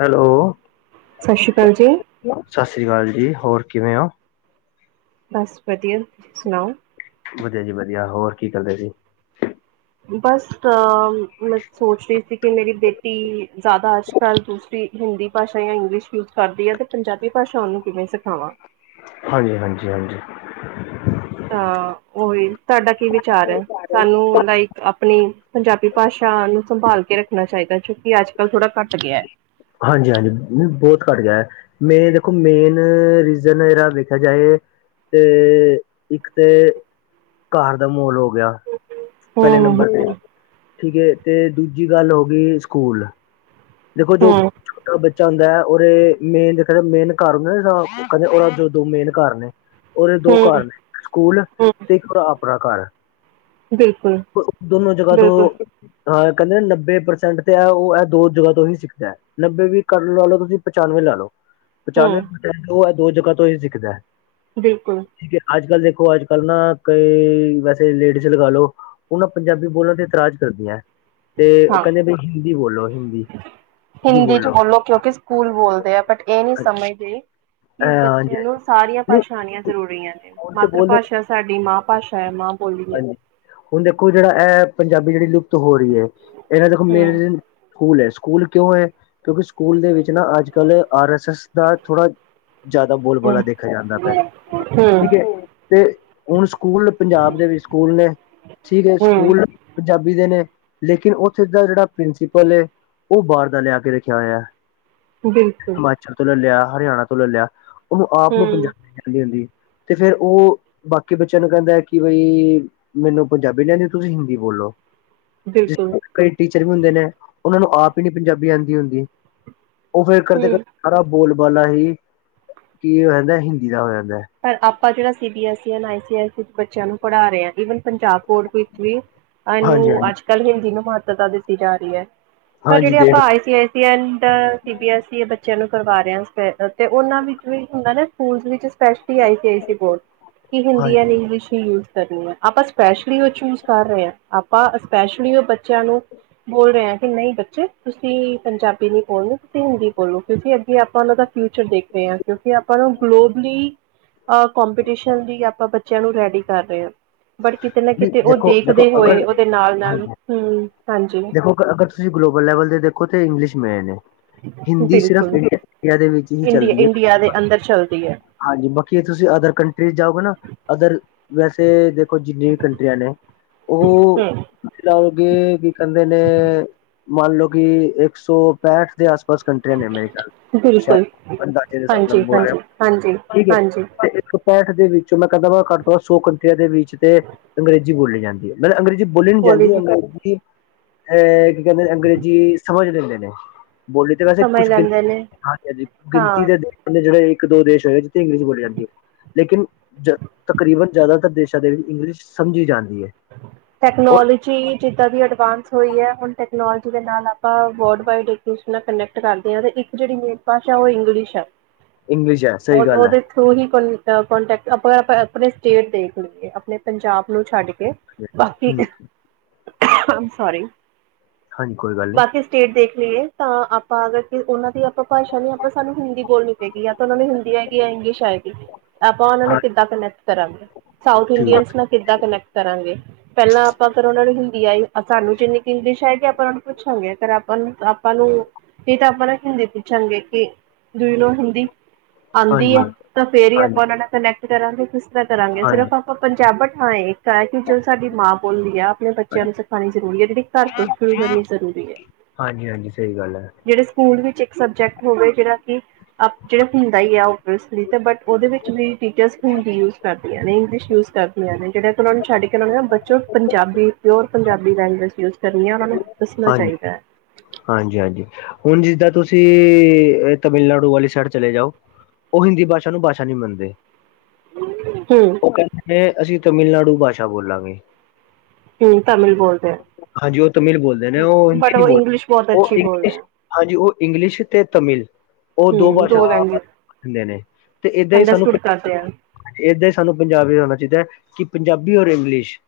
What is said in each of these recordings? Hello ਸਤਿ ਸ਼੍ਰੀ ਅਕਾਲ ਜੀ, ਸਤਿ ਸ਼੍ਰੀ ਅਕਾਲ ਜੀ। ਹੋਰ ਕਿਵੇਂ ਹੋ? ਬਸ ਵਧੀਆ ਤੁਸੀਂ ਸੁਣਾਓ? ਵਧੀਆ ਜੀ ਵਧੀਆ ਹੋਰ ਕੀ ਕਰਦੇ ਸੀ। ਬਸ ਹਾਂ ਮੈਂ ਸੋਚ ਰਹੀ ਸੀ ਕਿ ਮੇਰੀ ਬੇਟੀ ਜ਼ਿਆਦਾ ਅੱਜ ਕੱਲ੍ਹ ਦੂਸਰੀ ਹਿੰਦੀ ਭਾਸ਼ਾ ਜਾਂ ਇੰਗਲਿਸ਼ ਯੂਜ ਕਰਦੀ ਹੈ, ਤੇ ਪੰਜਾਬੀ ਭਾਸ਼ਾ ਔਨੂੰ ਕਿਵੇਂ ਸਿਖਾਵਾਂ। ਹਾਂਜੀ ਹਾਂਜੀ ਹਾਂਜੀ ਤਾਂ ਔਹੀ, ਤੁਹਾਡਾ ਕੀ ਵਿਚਾਰ ਹੈ, ਸਾਨੂੰ ਲਾਈਕ ਆਪਣੀ ਪੰਜਾਬੀ ਭਾਸ਼ਾ ਸਾਨੂੰ ਸੰਭਾਲ ਕੇ ਰੱਖਣਾ ਚਾਹੀਦਾ ਕਿਉਂਕਿ ਅੱਜ ਕੱਲ ਥੋੜਾ ਘਟ ਗਿਆ ਹੈ। ਹਾਂਜੀ ਹਾਂਜੀ ਬਹੁਤ ਘੱਟ ਗਿਆ ਮੇ ਦੇਖੋ ਮੇਨ ਰੀਜ਼ਨ, ਜਿਹਾ ਵੇਖਿਆ ਜਾਏ ਤੇ, ਇੱਕ ਤੇ ਘਰ ਦਾ ਮਹੌਲ ਹੋ ਗਿਆ। ਪਹਿਲੇ ਹੂੰ, ਨੰਬਰ ਤੇ, ਹੂੰ, ਠੀਕ ਹੈ ਤੇ ਦੂਜੀ ਗੱਲ ਹੋ ਗਈ ਸਕੂਲ, ਦੇਖੋ ਜੋ ਹੂੰ, ਛੋਟਾ ਬੱਚਾ ਆਂਦਾ ਹੈ ਉਹਦੇ ਮੇਨ ਦੇਖ ਮੇਨ ਘਰ ਹੈ ਜਿਹੜਾ, ਔਨਾ ਦੇ, ਦੋ ਮੇਨ ਘਰ ਨੇ। ਦੇ ਦੋ ਘਰ ਹੂੰ, ਨੇ, ਸਕੂਲ ਹੂੰ ਤੇ ਇੱਕਰ ਆਪਣਾ ਘਰ ਐ। ਬਿਲਕੁਲ, ਦੋਨੋ ਜਗ੍ਹਾ ਤੋਂ ਬਿਲਕੁਲ, ਹਾਂ ਕਹਿੰਦੇ ਨੱਬੇ ਪ੍ਰਸੈਂਟ ਤੇ ਐ ਔ ਹੈ, ਦੋ ਜਗਾ ਹੀ ਸਿੱਖਦਾ ਨੱਬੇ ਵੀ ਕ ਲਾ ਲੋ, ਤੁਸੀਂ ਪਚਾਨਵੇਂ ਲਾ ਲੋ ਹੂੰ, ਪਚਾਨਵੇਂ ਦੋ ਜਗ੍ਹਾ ਤੋਂ ਹੀ ਸਿੱਖਦਾ ਐ, ਬਿਲਕੁਲ ਠੀਕ ਅੱਜ ਕੱਲ੍ਹ ਦੇ ਦੇਖੋ ਅੱਜ ਕੱਲ੍ਹ ਨਾ ਕਈ ਵੈਸੇ ਲੇਡੀਜ਼ ਲਗਾ ਲੋ, ਉਹ ਨਾ ਪੰਜਾਬੀ ਬੋਲਣ ਤੇ ਇਤਰਾਜ਼ ਕਰਦੀਆਂ ਹੈ। ਤੇ ਉਹ ਹਾਂ। ਕਹਿੰਦੇ ਬ ਹਿੰਦੀ ਬੋਲੋ ਹਿੰਦੀ ਹਿੰਦੀ ਚ ਬੋਲੋ ਕਿਉਂਕਿ ਸਕੂਲ ਬੋਲਦੇ ਆ, ਬਟ ਇਹ ਨਹੀਂ ਹਾਂਜੀ ਸਮਝਦੇ ਕਿ ਹਾਂਜੀ ਬੱਚੇ ਨੂੰ ਸਾਰੀਆਂ ਨਹੀਂ ਭਾਸ਼ਾਂ ਆਊਣੀਆਂ ਜ਼ਰੂਰੀਆਂ ਐ, ਹੁਣ ਤੇ ਮਾਤਰ ਬੋਲਦੇ ਭਾਸ਼ਾ ਸਾਡੀ ਮਾਂ ਭਾਸ਼ਾ ਹੈ ਮਾਂ ਬੋਲਦੀ ਹਾਂਜੀ ਹੈ। ਹੁਣ ਦੇਖੋ ਜਿਹੜਾ ਇਹ ਪੰਜਾਬੀ ਜਿਹੜੀ ਲੁਪਤ ਹੋ ਰਹੀ ਹੈ, ਇਹਨਾਂ ਦੇਖੋ ਹੂੰ, ਮੇਨ ਸਕੂਲ ਹੈ। ਸਕੂਲ ਕਿਉਂ ਹੈ, ਕਿਉਂਕਿ ਸਕੂਲ ਦੇ ਵਿੱਚ ਨਾ ਅੱਜ ਕੱਲ੍ਹ ਆਰ ਐਸ ਐਸ ਦਾ ਥੋੜ੍ਹਾ ਜ਼ਿਆਦਾ ਹੂੰ, ਬੋਲਬਾਲਾ ਦੇਖਿਆ ਜਾਂਦਾ ਪਯਾ ਠੀਕ ਹੈ, ਹੂੰ, ਤੇ ਹੁਣ ਸਕੂਲ ਪੰਜਾਬ ਦੇ ਵੀ ਸਕੂਲ ਨੇ, ਠੀਕ ਹੈ ਹੂੰ, ਸਕੂਲ ਪੰਜਾਬੀ ਦੇ ਨੇ ਲੇਕਿਨ ਉੱਥੇ ਦਾ ਜਿਹੜਾ ਪ੍ਰਿੰਸੀਪਲ ਏ, ਉਹ ਬਾਹਰ ਦਾ ਲਿਆ ਕੇ ਰੱਖਿਆ ਹੋਇਆ ਹੈ। ਬਿਲਕੁਲ ਹਿਮਾਚਲ ਤੋਂ ਲੈ ਲਿਆ ਹਰਿਆਣਾ ਤੋਂ ਲੈ ਲਿਆ ਉਹ ਆਪ ਨੂੰ ਹੂੰ, ਪੰਜਾਬੀ ਚਹਿੰਦੀ ਹੁੰਦੀ। ਤੇ ਫੇਰ ਉਹ ਬਾਕੀ ਬੱਚਿਆਂ ਨੂੰ ਕਹਿੰਦਾ, ਕਿ ਬਈ ਮੈਨੂੰ ਪੰਜਾਬੀ ਨੀ ਆਂਦੀ, ਤੁਸੀਂ ਹਿੰਦੀ ਬੋਲੋ। ਹੈਲੋ। ਬਿਲਕੁਲ ਜਿਸ ਕਈ ਟੀਚਰ ਵੀ ਹੁੰਦੇ ਨੇ ਉਹਨਾਂ ਨੂੰ ਆਪ ਹੀ ਨਹੀਂ ਪੰਜਾਬੀ ਆਉਂਦੀ ਹੁੰਦੀ। ਉਹ ਫੇਰ ਕਦੇ ਕਦੇ ਹੂੰ, ਸਾਰਾ ਬੋਲਬਾਲਾ ਹੀ ਕੀ ਹੋ ਜਾਂਦਾ ਹਿੰਦੀ ਦਾ। ਜਾਂਦਾ ਹੈ। ਪਰ ਆਪਾਂ ਜਿਹੜਾ ਸੀ ਬੀ ਐਸ ਇ ਆਈ ਸੀ ਐਸ ਇ ਬੱਚਿਆਂ ਨੂੰ ਪੜਾ ਰਹੇ ਹੈਗੇ। ਪੰਜਾਬ ਬੋਰਡ ਵਿੱਚ ਵੀ ਇਹਨੂੰ ਹਾਂਜੀ ਹਾਂਜੀ ਅੱਜ ਕੱਲ੍ਹ ਹਿੰਦੀ ਨੂੰ ਮਹੱਤਤਾ ਦਿੱਤੀ ਜਾ ਰਹੀ ਹੈ। ਪਰ ਹਾਂਜੀ ਜਿਹੜੇ ਦੇਖ ਆਪਾਂ I C S C, and C B A C ਐ ਬੱਚਿਆਂ ਨੂੰ ਕਰਵਾ ਰੇ ਆਂ ਫੇਰ, ਤੇ ਉਹਨਾਂ ਵਿੱਚ ਵੀ ਹੁੰਦਾ ਨਾ ਸਕੂਲ ਵਿੱਚ ਆਈ ਸਪੈਸ਼ਲੀ ਸੀ ਆਈ ਸੀ ਬੋਰਡ ਕਿ ਹਿੰਦੀ ਹੈ, ਹਾਂਜੀ ਨੀ ਇੰਗਲਿਸ਼ ਵੀ ਯੂਸ ਕਰਨੀ ਹੈ ਆਪਾਂ ਸਪੈਸ਼ਲੀ ਉਹ ਚੂਜ ਕਰ ਰਹੇ ਆਂ, ਆਪਾਂ ਸਪੈਸ਼ਲੀ ਔ ਬੱਚਿਆਂ ਨੂੰ ਬੋਲ ਰਹੇ ਹਾਂ ਕਿ ਨਹੀਂ ਬੱਚੇ ਤੁਸੀਂ ਪੰਜਾਬੀ ਨਹੀਂ ਬੋਲੋ ਤੁਸੀਂ ਹਿੰਦੀ ਬੋਲੋ ਕਿਉਂਕਿ ਅੱਗੇ ਆਪਾਂ ਉਹਨਾਂ ਦਾ ਫਿਊਚਰ ਦੇਖ ਰਹੇ ਆ ਕਿਉਂ ਆਪਾਂ ਨੂੰ ਗਲੋਬਲੀ ਕਪੀਟੀਸ਼ਨ ਲਈ ਆਪਾਂ ਬੱਚਿਆਂ ਨੂੰ ਰੈਡੀ ਕਰ ਰਹੇ ਹਾਂ। ਬਟ ਕਿਤੇ ਨਾ ਨਹੀਂ ਕਿਤੇ ਉਹ ਦੇਖੋ ਦੇਖੋ ਦੇਖਦੇ ਅਗਰ ਹੋਏ ਉਹਦੇ ਨਾਲ ਨਾਲ ਹਾਂਜੀ ਹਮ ਹਾਂਜੀ। ਦੇਖੋ ਅ ਅਗਰ ਤੁਸੀਂ ਗਲੋਬਲ ਲੈਵਲ ਦੇ ਦੇਖੋ, ਤੇ ਇੰਗਲਿਸ਼ ਮੇਨ ਐ। ਹਿੰਦੀ ਸਿਰਫ ਬਿਲਕੁਲ ਇੰਡੀ ਇੰਡੀਆ ਦੇ ਵਿੱਚ ਨੀ ਇੰਡੀਆ ਚੱਲਦੀ ਹੈ। ਇੰਡੀਆ ਦੇ ਅੰਦਰ ਚੱਲਦੀ ਹੈ ਹਾਂਜੀ ਬਾਕੀ ਤੁਸੀਂ ਅਦਰ ਕੰਟਰੀਜ਼ ਜਾਔਗੇ ਨਾ ਅਦਰ ਵੈਸੇ ਦੇਖੋ ਜਿੰਨੀਆਂ ਵੀ ਕੰਟਰੀਆਂ ਨੇ, ਔ ਹਮ ਤੁਸੀਂ ਲਓਗੇ ਕਹਿੰਦੇ ਨੇ ਮੰਨ ਲੋ ਕਿ ਇੱਕ ਸੌ ਪੈਂਹਠ ਦੇ ਆਸ ਪਾਸ ਕੰਟਰੀਆਂ ਨੇ ਮੇਰੇ ਖਿਆਲ ਬਿਲਕੁਲ ਸ਼ਾਇਦ ਅੰਦਾਜ਼ੇ ਦੇ ਹਿਸਾਬ ਨਾਲ ਹਾਂਜੀ ਬੋਲ ਰਿਹੇ, ਹਾਂਜੀ ਹਾਂਜੀ ਠੀਕ ਹੈ ਹਾਂਜੀ ਤੇ ਦੇ ਵਿੱਚੋਂ ਮੈਂ ਕਹਿੰਦਾ ਵਾ ਘੱਟ ਤੋਂੱ ਸੌ ਕੰਟਰੀਆਂ ਦੇ ਵਿੱਚ ਤੇ ਅੰਗਰੇਜ਼ੀ ਬੋਲੀ ਜਾਂਦੀ ਹੈ ਮ ਅੰਗਰੇਜ਼ੀ ਬੋਲੀ ਨ ਜਾਂਦੀ ਅੰਗਰੇਜ਼ੀ। ਇਹ ਕੀ ਕਹਿੰਦੇ ਅੰਗਰੇਜ਼ੀ ਸਮਝ ਲੈਂਦੇ ਨੇ। ਬੋਲੀ ਤੇ ਵੈਸੇ ਸਮਝ ਕੁਛ ਗਿਣਤੀ ਲੈਂਦੇ ਨੇ ਹਾਂਜੀ ਹਾਂਜੀ ਗਿਣਤੀ ਹਾਂ ਦੇ ਨੇ ਜਿਹੜੇ। ਇੱਕ ਦੋ ਦੇਸ਼ ਹੋਏ ਜਿੱਥੇ ਇੰਗਲਿਸ਼ ਬੋਲੀ ਜਾਂਦੀ ਹੈ ਲੇਕਿਨ ਜ ਤਕਰੀਬਨ ਜ਼ਿਆਦਾਤਰ ਦੇਸ਼ਾਂ ਦੇ ਵਿੱਚ। ਇੰਗਲਿਸ਼ ਸਮਝੀ ਜਾਂਦੀ। ਹੈ ਔਰ ਟੈਕਨੋਲੋਜੀ ਜਿੱਦਾਂ ਦੀ ਅਡਵਾਂਸ। ਹੋਈ ਹੈ ਹੁਣ ਟੈਕਨੋਲੋਜੀ ਦੇ ਨਾਲ ਆਪਾਂ ਵਰਲਡ ਵਾਈਡ ਇੱਕ ਨਾਲ ਕਨੈਕਟ ਕਰਦੇ ਹਾਂ ਤੇ ਇੱਕ ਜਿਹੜੀ ਮੇਨ ਭਾਸ਼ਾ। ਉਹ ਇੰਗਲਿਸ਼ ਹੈ ਇੰਗਲਿਸ਼ ਹੈ ਉਹ ਸਹੀ ਗੱਲ ਹੈ ਉਹਦੇ ਥਰੂ ਹੀ ਕੋ। ਕੋਂਟੈਕਟ ਆਪਾਂ ਆਪਣੇ ਸਟੇਟ ਦੇਖ ਲਈਏ ਆਪਣੇ ਪੰਜਾਬ ਨੂੰ ਛੱਡ ਕੇ। ਬਾਕੀ ਹਮ। ਸੋਰੀ ਹਾਂਜੀ ਕੋਈ ਗੱਲ ਨਹੀਂ, ਬਾਕੀ ਸਟੇਟ ਦੇਖ ਤਾਂ ਆਪਾਂ ਅਗਰ ਉਹਨਾਂ ਦੀ ਆਪਾਂ ਭਾਸ਼ਾ ਨੀ ਆਪਾਂ ਸਾਨੂੰ ਹਿੰਦੀ ਬੋਲਣੀ ਪਏਗੀ। ਉਹਨਾਂ ਨੂੰ ਹਿੰਦੀ ਹੈਗੀ ਹੈ ਇੰਗਲਿਸ਼ ਹੈਗੀ। ਆਪਾਂ ਉਹਨਾਂ ਨੇ ਹਾਂ ਕਿੱਦਾਂ ਕਨੈਕਟ ਕਰਾਂਗੇ ਸਾਊਥ ਠੀਕ ਹੈ, ਇੰਡੀਅਨ ਨਾਲ ਕਿੱਦਾਂ ਕਨੈਕਟ ਕਰਾਂਗੇ। ਪਹਿਲਾਂ ਆਪਾਂ ਕਰੋ ਉਹਨਾਂ ਨੂੰ ਹਿੰਦੀ ਆਈ ਸਾਨੂੰ ਜਿੰਨੀ ਕਿ ਇੰਗਲਿਸ਼ ਹੈ ਕਿ ਆਪਾਂ ਉਹ ਨੂੰ ਪੁੱਛਾਂਗੇ ਅਗਰ ਆਪਾਂ ਨੂੰ ਆਪਾਂ ਨੂੰ ਨਹੀਂ ਤਾਂ ਆਪਾਂ ਨੂੰ ਹਿੰਦੀ ਪੁੱਛਾਂਗੇ ਕਿ। ਕਿ ਤੁਸੀਂ ਹਿੰਦੀ ਜਾਣਦੇ ਹੋ? ਹਾਂਜੀ, ਆਉਂਦੀ ਹੈ ਤਾਂ ਫੇਰ ਹੀ ਹਾਂਜੀ, ਆਪਾਂ ਉਹਨਾਂ ਨਾਲ ਕਨੈਕਟ ਕਰਾਂਗੇ ਕਿਸ ਤਰ੍ਹਾਂ ਕਰਾਂਗੇ ਹਾਂਜੀ, ਸਿਰਫ ਆਪਾਂ ਪੰਜਾਬ ਹਾਂ ਇਹ ਕ ਚ [inaudible] ਸਾਡੀ ਮਾਂ ਬੋਲੀ ਹੈ ਆਪਣੇ ਬੱਚਿਆਂ ਨੂੰ ਸਿਖਾਣੀ ਜ਼ਰੂਰੀ ਹੈ ਜਿਹੜੀ ਘਰ ਤੋਂ ਸ਼ੁਰੂ ਕਰਨੀ ਜ਼ਰੂਰੀ ਹੈ। ਹਾਂਜੀ ਹਾਂਜੀ ਸਹੀ ਗੱਲ ਹੈ, ਜਿਹੜੇ ਸਕੂਲ ਵਿੱਚ ਇੱਕ ਸਬਜੈਕਟ ਹੋਵੇ ਜਿਹੜਾ ਕਿ ਜਿਹੜਾ ਹੁੰਦਾ ਹੀ ਆ ਬਟ ਉਹਦੇ ਵਿੱਚ ਵੀ ਟੀਚ ਹਿੰਦੀ ਵਰਤਦੀਆਂ ਨੇ ਇੰਗਲਿਸ਼ ਵਰਤਦੀਆਂ। ਨੇ ਜਿਹੜੇ ਉਹਨਾਂ ਨੂੰ ਛੱਡ ਕੇ ਉਹ ਨੇ ਨਾ ਬੱਚਿਓ ਪੰਜਾਬ ਸ਼ੁੱਧ ਪੰਜਾਬੀ ਭਾਸ਼ਾ ਵਰਤਣੀ ਹੈ ਉਹਨਾਂ ਨੇ ਦੱਸਣਾ ਹਾਂਜੀ, ਚਾਹੀਦਾ ਹੈ। ਹਾਂਜੀ ਹਾਂਜੀ ਹੁਣ ਜਿੱਦਾਂ ਤੁਸੀਂ ਤਾਮਿਲਨਾਡੂ ਵਾਲੀ ਸਾਈਡ ਚਲੇ ਜਾਓ। ਉਹ ਹਿੰਦੀ ਭਾਸ਼ਾ ਨੂੰ ਭਾਸ਼ਾ ਨਹੀਂ ਮੰਨਦੇ। ਹਮ ਉਹ ਕਹਿੰਦੇ ਨੇ ਅਸੀਂ ਤਾਮਿਲਨਾਡੂ ਭਾਸ਼ਾ ਬੋਲਾਂਗੇ। ਹਮ ਤਮਿਲ ਬੋਲਦੇ ਆ। ਹਾਂਜੀ ਉਹ ਤਮਿਲ ਬੋਲਦੇ ਨੇ ਉਹ ਹਿੰਦੀ ਨਹੀਂ ਬੋਲਦੇ ਬਹੁਤ ਉਹ ਅੱਛੀ ਬੋਲਦੇ ਇੰਗਲਿਸ਼ ਹੈ ਹਾਂਜੀ ਉਹ ਇੰਗਲਿਸ਼ ਤੇ ਤਮਿਲ। ਉਹ ਦੋ ਹਮ ਭਾਸ਼ਾ ਲੈਂਗੁਏਜ ਦਿੰਦੇ ਨੇ ਤੇ ਏਦਾਂ ਹੀ ਸਾਨੂੰ ਅੰਡਰਸਟੂਡ ਕਰਦੇ ਆ ਏਦਾਂ ਹੀ ਸਾਨੂੰ ਪੰਜਾਬੀ ਹੋਣਾ ਚਾਹੀਦਾ ਹੈ ਕਿ ਪੰਜਾਬੀ ਔਰ ਇੰਗਲਿਸ਼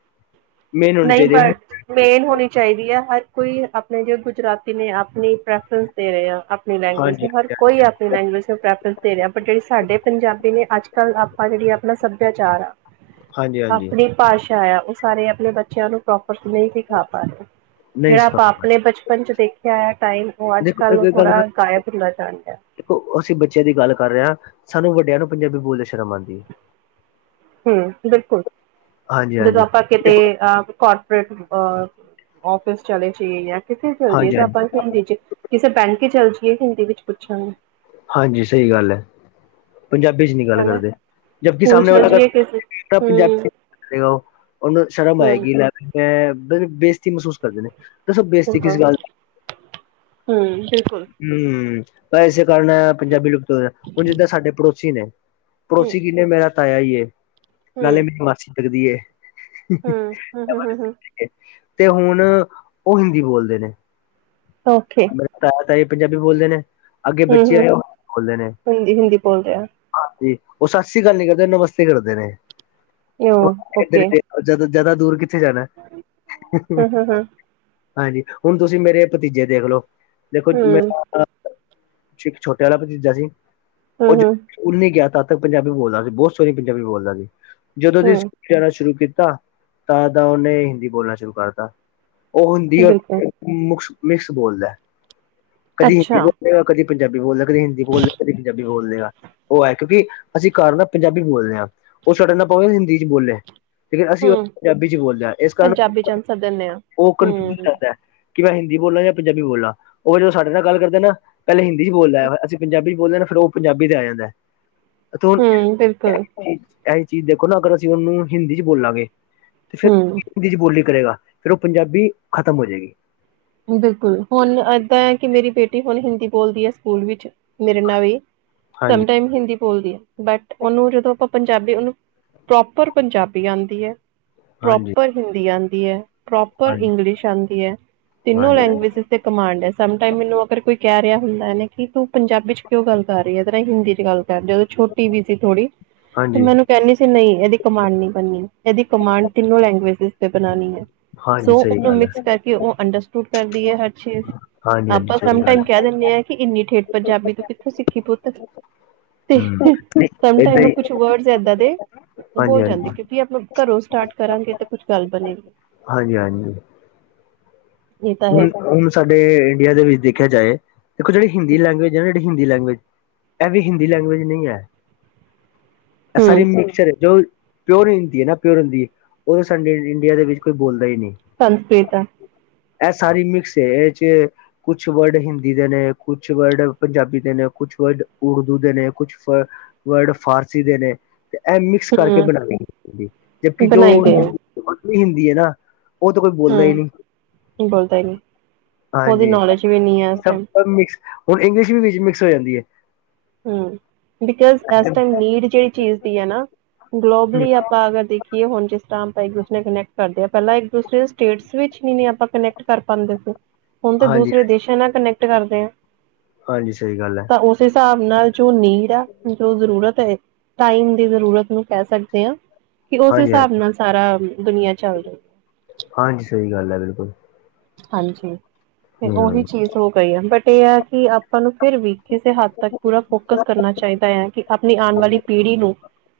ਮੇਨ ਹੋਣੀ ਨਹੀਂ ਚਾਹੀਦੀ ਹੈ। ਬਟ ਮੇਨ ਹੋਣੀ ਚਾਹੀਦੀ ਹੈ ਹਰ ਕੋਈ ਆਪਣੇ ਜ ਗੁਜਰਾਤੀ ਨੇ ਆਪਣੀ ਪ੍ਰੈਫਰੈਂਸ ਦੇ ਰਹੇ ਆ ਆਪਣੀ ਲੈਂਗੁਏਜ ਹਾਂਜੀ, ਨੂੰ ਹਰ ਕੋਈ ਆਪਣੀ ਲੈਂਗੁਏਜ ਨੂੰ ਪ੍ਰੈਫਰੈਂਸ ਦੇ ਰਿਹਾ ਪਰ ਜਿਹੜੀ ਸਾਡੇ ਪੰਜਾਬੀ ਨੇ ਅੱਜ ਕੱਲ ਆਪਾਂ ਜਿਹੜੀ ਆਪਣਾ ਸੱਭਿਆਚਾਰ ਆ ਹਾਂਜੀ, ਹਾਂਜੀ। ਆਪਣੀ ਭਾਸ਼ਾ ਆ ਉਹ ਸਾਰੇ ਆਪਣੇ ਬੱਚਿਆਂ ਨੂੰ ਪ੍ਰਪ ਨਹੀਂ ਸਿਖਾ ਪਾ ਰਹੇ ਨਹੀਂ ਜਿਹੜਾ ਸਿਖਾ ਆਪਾਂ ਪਾਏ ਆਪਣੇ ਬਚਪਨ ਚ ਦੇਖਿਆ ਹੈ। ਦੇਖੋ ਗੱਲ ਹੁੰਦਾ ਜਾਣ ਡਿਆ ਦੇਖੋ ਅਸੀਂ ਬੱਚਿਆਂ ਦੀ ਗੱਲ ਕਰ ਰਹੇ ਹਾਂ। ਸਾਨੂੰ ਵੱਡਿਆਂ ਨੂੰ ਪੰਜਾਬੀ ਬੋਲਦੇ ਸ਼ਰਮ ਆਉਂਦੀ ਹੈ। ਹਮ ਬਿਲਕੁਲ ਹਾਂਜੀ ਜਦੋਂ ਹਾਂਜੀ ਆਪਾਂ ਕਿਤੇ ਕਾਰਪੋਰੇਟ ਅ ਆਫਿਸ ਚਲੇ ਜਾਈਏ ਜਾਂ ਕਿਸੇ ਚੱਲ ਜਾਈਏ ਹਾਂਜੀ ਤੇ ਹਾਂਜੀ ਆਪਾਂ ਹਿੰਦੀ ਚ ਕਿਸੇ ਬੈਂਕ ਚ ਚੱਲ ਜਾਈਏ। ਇਹ ਵਿੱਚ ਪੁੱਛਾਂਗੇ ਹਾਂਜੀ ਸਹੀ ਗੱਲ ਹੈ ਪੰਜਾਬੀ ਚ ਨੀ ਗੱਲ ਹਨਾ ਕਰਦੇ ਜਬਕਿ ਸਕੂਲ ਸਾਹਮਣੇ ਚੱਲ ਜਾਈਏ ਕਿਸੇ ਵਾਲਾ ਹੂੰ ਪੰਜਾਬੀ ਕਰ ਰਹੇ ਉਹ। ਉਹਨੂੰ ਸ਼ਰਮ ਹੂੰ ਆਏਗੀ ਮੈਂ ਬੇਇਜਤੀ ਮਹਿਸੂਸ ਕਰਦੇ ਨੇ ਦੱਸੋ ਬੇਇਜਤੀ ਕਿਸ ਗੱਲ ਦੀ? ਹਮ ਹਮ ਤਾਂ ਇਸੇ ਕਾਰਨ ਪੰਜਾਬੀ ਲੁਪਤ ਹੋ ਹੁਣ ਜਿੱਦਾਂ ਸਾਡੇ [unintelligible] ਨੇ। ਹੂੰ ਪੜੋਸੀ ਕਿੰਨੇ ਮੇਰਾ ਤਾਇਆ ਹੂੰ ਨਾਲੇ ਮੇਰੀ ਮਾਸੀ ਲਗਦੀ ਏ। ਹੂੰ ਹੂੰ ਹੂੰ ਹੂੰ ਹੂੰ ਤੇ ਹੁਣ ਉਹ ਹਿੰਦੀ ਬੋਲਦੇ ਨੇ। ਓਕੇ ਮੇਰੇ ਤਾਇਆ ਤਾਈ ਪੰਜਾਬੀ ਬੋਲਦੇ ਨੇ। ਅੱਗੇ ਹੂੰ ਬੱਚੇ ਹੂੰ ਆਏ ਖੋਲਦੇ ਨੇ ਹਿੰਦੀ ਹਿੰਦੀ ਬੋਲ ਰਿਹਾ ਹਾਂ ਜੀ। ਉਹ ਸਤਿ ਸ੍ਰੀ ਅਕਾਲ ਨੀ ਕਰਦੇ ਨਮਸਤੇ ਕਰਦੇ ਰਹੇ ਆ ਓਕੇ ਜ਼ਿਆਦਾ ਦੂਰ ਕਿੱਥੇ ਜਾਣਾ ਹੂੰ ਹੂੰ ਹੂੰ ਹਾਂਜੀ ਹੁਣ ਤੁਸੀਂ ਮੇਰੇ ਭਤੀਜੇ ਦੇਖਲੋ ਦੇਖੋ ਮ ਹੂੰ ਛੋਟੇ ਵਾਲਾ ਭਤੀਜਾ ਜੀ ਉਹ ਹੂੰ ਹੂੰ ਉੱਨੀ ਗਿਆ ਤ ਤੱਕ ਪੰਜਾਬੀ ਬੋਲਦਾ ਸੀ ਬਹੁਤ ਸੋਹਰੀ ਪੰਜਾਬੀ ਬੋਲਦਾ ਸੀ ਜਦੋਂ ਦੀ ਹੂੰ ਸਕ ਆਣਾ ਸ਼ੁਰੂ ਕੀਤਾ ਤਾਂ ਤਾਂ ਉਹਨੇ ਹਿੰਦੀ ਬੋਲਣਾ ਸ਼ੁਰੂ ਕਰਤਾ ਉਹ ਹਿੰਦੀ ਬਿਲਕੁਲ ਔਰਕ ਮਿਕਸ ਬੋਲਦਾ ਹੈ ਕਦੀ ਹਿੰਦੀ ਅੱਛਾ ਬੋਲ ਕਦੀ ਪੰਜਾਬੀ ਬੋਲਦੇ ਕਦੇ ਹਿੰਦੀ ਬੋਲ ਲ ਕਦੇ ਪੰਜਾਬੀ ਬੋਲ ਲਗਾ ਉਹ ਹੈ ਕਿਉਂਕਿ ਅਸੀਂ ਘਰ ਨਾਲ ਪੰਜਾਬੀ ਬੋਲਦੇ ਹਾਂ ਉਹ ਛੱਡਣਾ ਪਵੇ ਹਿੰਦੀ ਚ ਬੋਲੇ ਲੇਕਨ ਅਸੀਂ ਉਹ ਹੂੰ ਪੰਜਾਬੀ ਚ ਬੋਲਦੇ ਹਾਂ ਇਸ ਕਾਰਨ ਪੰਜਾਬੀ ਚ ਆਂਸਰ ਦਿੰਨੇ ਆ ਉਹ ਕਫਿਊ ਹੂੰ ਕਰਦਾ ਕਿ ਮੈਂ ਹਿੰਦੀ ਬੋਲਾਂ ਜਾਂ ਪੰਜਾਬੀ ਬੋਲਾਂ ਉਹ ਜਦੋਂ ਸਾਡੇ ਨਾਲ ਗੱਲ ਕਰਦਾ ਨਾ ਪਹਿਲੇ ਹਿੰਦੀ ਚ ਬੋਲਦਾ ਆ ਅਸੀਂ ਪੰਜਾਬੀ ਬੋਲਦੇ ਫਿਰ ਉਹ ਪੰਜਾਬੀ ਤੇ ਆ ਜਾਂਦਾ ਹਮ ਬਿਲਕੁਲ ਇਹਹੀ ਚੀਜ਼ ਦੇਖੋ ਨਾ ਅਗਰ ਅਸੀਂ ਉਹਨੂੰ ਹਿੰਦੀ ਚ ਬੋਲਾਂਗੇ ਤੇ ਫਿਰ ਹੂੰ ਹਿੰਦੀ ਚ ਬੋਲੀ ਕਰੇਗਾ ਫਿਰ ਉਹ ਪੰਜਾਬੀ ਖਤਮ ਹੋ ਜਾਏਗੀ ਬਿਲਕੁਲ ਹੁਣ ਏਦਾਂ ਹੈ ਕਿ ਮੇਰੀ ਬੇਟੀ ਹੁਣ ਹਿੰਦੀ ਬੋਲਦੀ ਹੈ ਸਕੂਲ ਵਿੱਚ ਮੇਰੇ ਨਾਲ ਹੀ ਹਾਂਜੀ ਸਮਟਾਈਮ ਹਿੰਦੀ ਬੋਲਦੀ ਹੈ ਬਟ ਉਹਨੂੰ ਜਦੋਂ ਆਪਾਂ ਪੰਜਾਬੀ ਉਹਨੂੰ ਪ੍ਰੋਪਰ ਪੰਜਾਬੀ ਆਉਂਦੀ ਹੈ ਹਾਂਜੀ ਪ੍ਰੋਪਰ ਹਿੰਦੀ ਆਉਂਦੀ ਹੈ ਪ੍ਰੋਪਰ ਹਾਂਜੀ ਇੰਗਲਿਸ਼ ਆਉਂਦੀ ਹੈ ਤਿੰਨੋ ਹਾਂਜੀ ਲੈਂਗੁਏਜ ਤੇ ਕਮਾਂਡ ਹੈ ਸਮਾਈਮ ਮੈਨੂੰ ਅਗਰ ਕੋਈ ਕ ਰਿਹਾ ਹੁੰਦਾ ਨੇ ਕਿ ਤੂੰ ਪੰਜਾਬੀ ਚ ਕਿਉਂ ਗੱਲ ਕਰ ਰਹੀ ਹੈ ਹਿੰਦੀ ਚ ਗੱਲ ਜਦੋਂ ਛੋਟੀ ਵੀ ਸੀ ਥੋੜੀ ਤੇ ਹਾਂਜੀ ਹਾਂਜੀ ਮੈਨੂੰ ਕਹਿੰਦੀ ਸੀ ਨਹੀਂ ਇਹਦੀ ਕਮਾਂਡ ਨਹੀਂ ਬਣਨੀ ਇਹਦੀ ਕਮਾਂਡ ਤਿੰਨੋ ਲੈਂਗੁਏਜ ਤੇ ਬਣਾਉਣੀ ਹੈ ਹਾਂਜੀ ਸੋ ਸਹੀ ਉਹਨੂੰ ਗੱਲ ਮਿਕਸ ਕਰਕੇ ਹੈ ਉਹ ਅੰਡਰਸਟੁਡ ਕਰਦੀ ਹੈ ਹਰ ਚੀਜ਼ ਹਾਂਜੀ ਹਾਂਜੀ ਆਪਾਂ ਸਹੀ ਸਮ ਗੱਲ ਟਾਈਮ ਕਹਿ ਦਿੰਦੇ ਹਾਂ ਕਿ ਹੈ ਇੰਨੀ ਠੇਠ ਪੰਜਾਬੀ ਤੋਂ ਕਿੱਥੋਂ ਸਿੱਖੀ ਪੁਤ ਤੇ ਹਮ ਨਹੀਂ ਸਮ ਏਦਾਂ ਟਈਮ ਹੀ ਕੁਛ ਵਰਡ ਇਦਾਂ ਦੇ ਹਾਂਜੀ ਬੋਲ ਹਾਂਜੀ ਜਾਂਦੇ ਕਿਉਂਕਿ ਆਪਾਂ ਘਰੋਂ ਸਟਾਰਟ ਕਰਾਂਗੇ ਤੇ ਕੁਛ ਗੱਲ ਬਣੇਗੀ ਹਾਂਜੀ ਹਾਂਜੀ ਇਹ ਤਾਂ ਹੈ ਹੁ ਹੁਣ ਸਾਡੇ ਇੰਡੀਆ ਦੇ ਵਿੱਚ ਦੇਖਿਆ ਜਾਏ ਦੇਖੋ ਜਿਹੜੀ ਹਿੰਦੀ ਲੈਂਗੁਏਜ ਆ ਹਿੰਦੀ ਲੈਂਗੁਏਜ ਇਹ ਵੀ ਹਿੰਦੀ ਲੈਂਗੁਏਜ ਨਹੀਂ ਹੈ ਸਾਰੀ ਹੂੰ ਮਿਕਸਚਰ ਹੈ ਜੋ ਪਿਓਰ ਹਿੰਦੀ ਹੈ ਨਾ ਪਿਓਰ ਹੁੰਦੀ ਹੈ ਉਹ ਸਾਡੇ ਇੰਡੀਆ ਦੇ ਵਿੱਚ ਕੋਈ ਬੋਲਦਾ ਹੀ ਨਹੀਂ ਸੰਸਕ੍ਰਿਤ ਹੈ। ਇਹ ਸਾਰੀ ਮਿਕਸ ਇਹ ਚ ਕੁਛ ਵਰਡ ਹਿੰਦੀ ਦੇ ਨੇ, ਕੁਛ ਵਰਡ ਪੰਜਾਬੀ ਦੇ ਨੇ। ਕੁਛ ਵਰਡ ਉਰਦੂ ਦੇ ਨੇ, ਕੁਛ ਵਰਡ ਫਾਰਸੀ ਫਾਹਸੀ ਦੇ ਨੇ ਤੇ, ਇਹ ਮਿਕਸ ਕਰਕੇ ਹੂੰ ਬਣਾ ਜਦਕਿ ਜੋ ਬਣਾਈ ਗਏ ਹਿੰਦੀ ਹੈ ਨਾ ਉਹ ਤਾਂ ਕੋਈ ਬੋਲਦਾ ਹੀ ਨਹੀ ਹੂੰ ਬੋਲਦਾ ਹੀ ਨਹੀਂ ਉਹਦੀ ਹਾਂਜੀ ਨੌਲੇਜ ਵੀ ਨਹੀਂ ਹੈ ਇਸ ਟਾਈਮ ਮਿਕਸ ਹੁਣ ਇੰਗਲਿਸ਼ ਵੀ ਵਿੱਚ ਮਿਕਸ ਹੋ ਜਾਂਦੀ ਹੈ ਹਮ ਬਿਕੋਜ਼ ਇਸ ਟਾਈਮ ਨੀਡ ਜਿਹੜੀ ਚੀਜ਼ ਦੀ ਹੈ ਨਾ ਗਲੋਬਲੀ ਆਪਾਂ ਅਗਰ ਦੇਖੀਏ ਹੁਣ ਜਿਸ ਆਪਾਂ ਦੂਸਰੇ ਕਨੈਕਟ ਕਰਦੇ ਹ ਪਹਿਲ ਇੱਕ ਦੂਸਰੇ ਸਟੇਟ ਵਿਚ ਵੀ ਨੀ ਆਪਾਂ ਕਨੈਕਟ ਕਰ ਪਾਉਦੇ ਸੀ ਹੁਣ ਤਾਂ ਹਾਂਜੀ ਦੂਸਰੇ ਦੇਸ਼ਾਂ ਨਾਲ ਕਨੈਕਟ ਕਰਦੇ ਆ ਹਾਂਜੀ ਸਹੀ ਗੱਲ ਹੈ ਤਾਂ ਉਸ ਹਿਸਾਬ ਨਾਲ ਜੋ ਨੀਡ ਆ ਜੋ ਜ਼ਰੂਰਤ ਹੈ ਟਾਈਮ ਦੀ ਜ਼ਰੂਰਤ ਨੂੰ ਕਹਿ ਸਕਦੇ ਹਾਂ ਕਿ ਉਸ ਹਾਂਜੀ ਹਾਂਜੀ ਹਿਸਾਬ ਨਾਲ ਸਾਰਾ ਦੁਨੀਆਂ ਚੱਲ ਰਹੀ ਹੈ ਹਾਂਜੀ ਸਹੀ ਗੱਲ ਹੈ ਬਿਲਕੁਲ ਹਾਂਜੀ ਤੇ ਉਹੀ ਹਮ ਚੀਜ਼ ਹੋ ਗਈ ਆ ਬਟ ਇਹ ਹੈ ਕਿ ਆਪਾਂ ਨੂੰ ਫਿਰ ਵੀ ਕਿਸੇ ਹੱਦ ਤੱਕ ਪੂਰਾ ਫੋਕਸ ਕਰਨਾ ਚਾਹੀਦਾ ਹੈ ਕਿ ਆਪਣੀ ਆਉਣ ਵਾਲੀ ਪੀੜੀ ਨੂੰ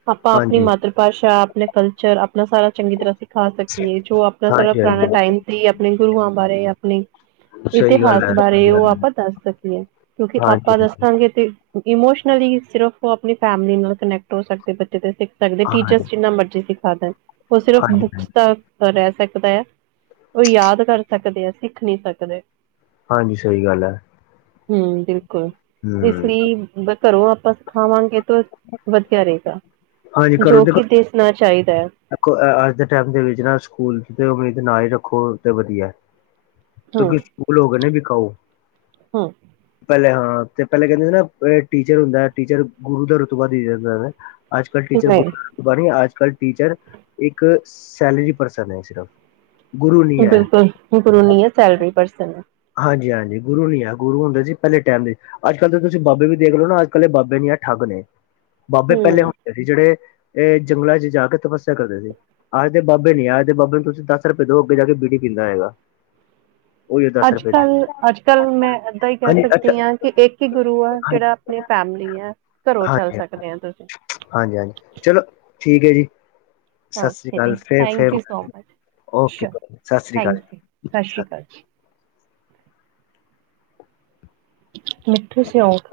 ਆਪਾਂ ਆਪਣੀ ਹਾਂਜੀ ਮਾਤਰ ਭਾਸ਼ਾ ਆਪਣਾ ਕਲਚਰ ਆਪਣਾ ਸਾਰਾ ਚੰਗੀ ਤਰ੍ਹਾਂ ਸਿਖਾ ਸਕੀਏ ਜੋ ਆਪਣਾ ਸਾਰਾ ਹਾਂਜੀ ਪੁਰਾਣਾ ਟਾਈਮ ਹਾਂਜੀ ਸੀ ਆਪਣੇ ਗੁਰੂਆਂ ਬਾਰੇ ਆਪਣੀ ਸਹੀ ਇਤਿਹਾਸ ਗੱਲ ਹੈ ਬਾਰੇ ਸਹੀ ਉਹ ਗੱਲ ਹੈ ਆਪਾਂ ਦੱਸ ਸਕੀਏ ਕਿਉਂਕਿ ਹਾਂਜੀ ਆਪਾਂ ਹਾਂਜੀ ਦੱਸਾਂਗੇ ਤੇ ਇਮੋਸ਼ਨਲੀ, ਸਿਰਫ ਉਹ ਆਪਣੀ ਫੈਮਿਲੀ ਨਾਲ ਕਨੈਕਟ ਹੋ ਸਕਦੇ ਸਿੱਖ ਸਕਦੇ, ਹਾਂਜੀ ਟੀਚਰਸ ਜਿੰਨਾ ਮਰਜ਼ੀ ਸਿਖਾ ਦੇ ਉਹ ਸਿਰਫ ਹਾਂਜੀ ਬੁੱਕਸ ਹਾਂਜੀ ਦਾ ਰਹਿ ਸਕ ਉਹ ਯਾਦ ਕਰ ਸਕਦੇ ਆ, ਸਿੱਖ ਨੀ ਸਕਦੇ। ਹਾਂਜੀ, ਸਹੀ ਗੱਲ ਹੈ। ਹਮ ਬਿਲਕੁਲ, ਇਸ ਹੂੰ, ਲਈ ਘਰੋਂ ਆਪਾਂ ਸਿਖਾਵਾਂਗੇ ਤਾਂ ਵਧੀਆ ਰਹੇਗਾ, ਹਾਂਜੀ ਕਰੋ ਜੋ ਦੇਖੋ ਕਿ ਦਿੱਸਣਾ ਚਾਹੀਦਾ। ਹੈ ਅੱਜ ਦੇ ਟਾਈਮ ਦੇ ਵਿੱਚ ਨਾ, ਸਕੂਲ ਤੋਂ ਉਮੀਦ ਨਾ ਹੀ ਰੱਖੋ ਤੇ ਵਧੀਆ। ਕਿਉਂਕਿ, ਸਕੂਲ ਹੋ ਗਂਏ ਨੇ ਵਿਕਾਊ। ਹਮ ਪਹਿਲੇ ਹਾਂ, ਤੇ ਪਹਿਲਾਂ ਕਹਿੰਦੇ ਨਾ ਟੀਚਰ ਹੁੰਦਾ ਟੀਚਰ ਗੁਰੂ ਦਾ ਰੁਤਬਾ ਦਿਯਾ ਜਾਂਦਾ ਅੱਜ ਕੱਲ ਟੀਚਰ ਨਹੀਂ ਗੁਰ ਬਾਰੇੀ [inaudible] ਆ ਟੀਚਰ ਇੱਕ ਸੈਲਰੀ ਪਰਸਨ ਹੈ ਸਿਰਫ ਗੁਰੂ ਨੀ ਐ। ਬਿਲਕੁਲ ਗੁਰੂ ਨੀ ਹੈ, ਸੈਲਰੀ ਪਰਸਨ ਹੈ। ਹਾਂਜੀ -ਹਾਂਜੀ, ਗੁਰੂ ਨੀ ਹੈ ਗੁਰੂ ਹੁੰਦੇ ਸੀ ਪਹਿਲੇ ਟਾਈਮ ਦੇ ਅੱਜ ਕੱਲ ਤਾਂ, ਤੁਸੀਂ ਬਾਬੇ ਵੀ ਦੇਖ ਲੋ ਨਾ ਅੱਜ ਕੱਲ ਦੇ ਬਾਬੇ ਨੀ ਆਠ ਨੇ ਬਾਬੇ ਪਹਿਲੇ ਹੂੰ। ਹੁੰਦੇ ਸੀ ਜਿਹੜੇ ਇਹ ਜੰਗਲਾਂ ਚ ਜਾ ਕੇ ਤਪੱਸਿਆ ਕਰਦੇ ਸੀ, ਅੱਜ ਦੇ ਬਾਬੇ ਨੀ ਅੱਜ ਦੇ ਬਾਬੇ ਨੂੰ ਤੁਸੀਂ ਦਸ ਰੁਪਏ ਦੋ ਅੱਗੇ ਜਾ ਕੇ ਬੀੜੀ ਪੀੰਦਾ ਹੈਗਾ, ਉਹ ਜਦੋਂ ਅੱਜ -ਕੱਲ, ਅੱਜ ਕੱਲ੍ਹ ਮੈਂ ਇੱਦਾਂ ਹੀ ਕਹਿ ਹਾਂਜੀ ਅੱਛਾ ਸਕਦੀ ਹਾਂ ਕਿ ਇੱਕ ਹੀ ਗੁਰੂ ਆ ਹਾਂਜੀ ਜਿਹੜਾ ਆਪਣੀ ਫੈਮਿਲੀ ਘਰੋਂ ਚੱਲ ਹਾਂਜੀ ਸਕਦੇ ਆ, ਤੁਸੀਂ ਹਾਂਜੀ, ਚਲੋ ਠੀਕ ਹੈ ਜੀ ਸਤਿ ਸ਼੍ਰੀ ਓਕੇ ਅਕਾਲ, ਜੀ ਫਿਰ ਫੇਰ thank you so much. Okay. Sure ਸਤਿ ਸ਼੍ਰੀ ਥੈਂਕ ਅਕਾਲ ਯੂ ਜੀ। ਸਤਿ ਸ਼੍ਰੀ ਅਕਾਲ ਜੀ ਮਿੱਠੇ, ਸਿਉਂਠ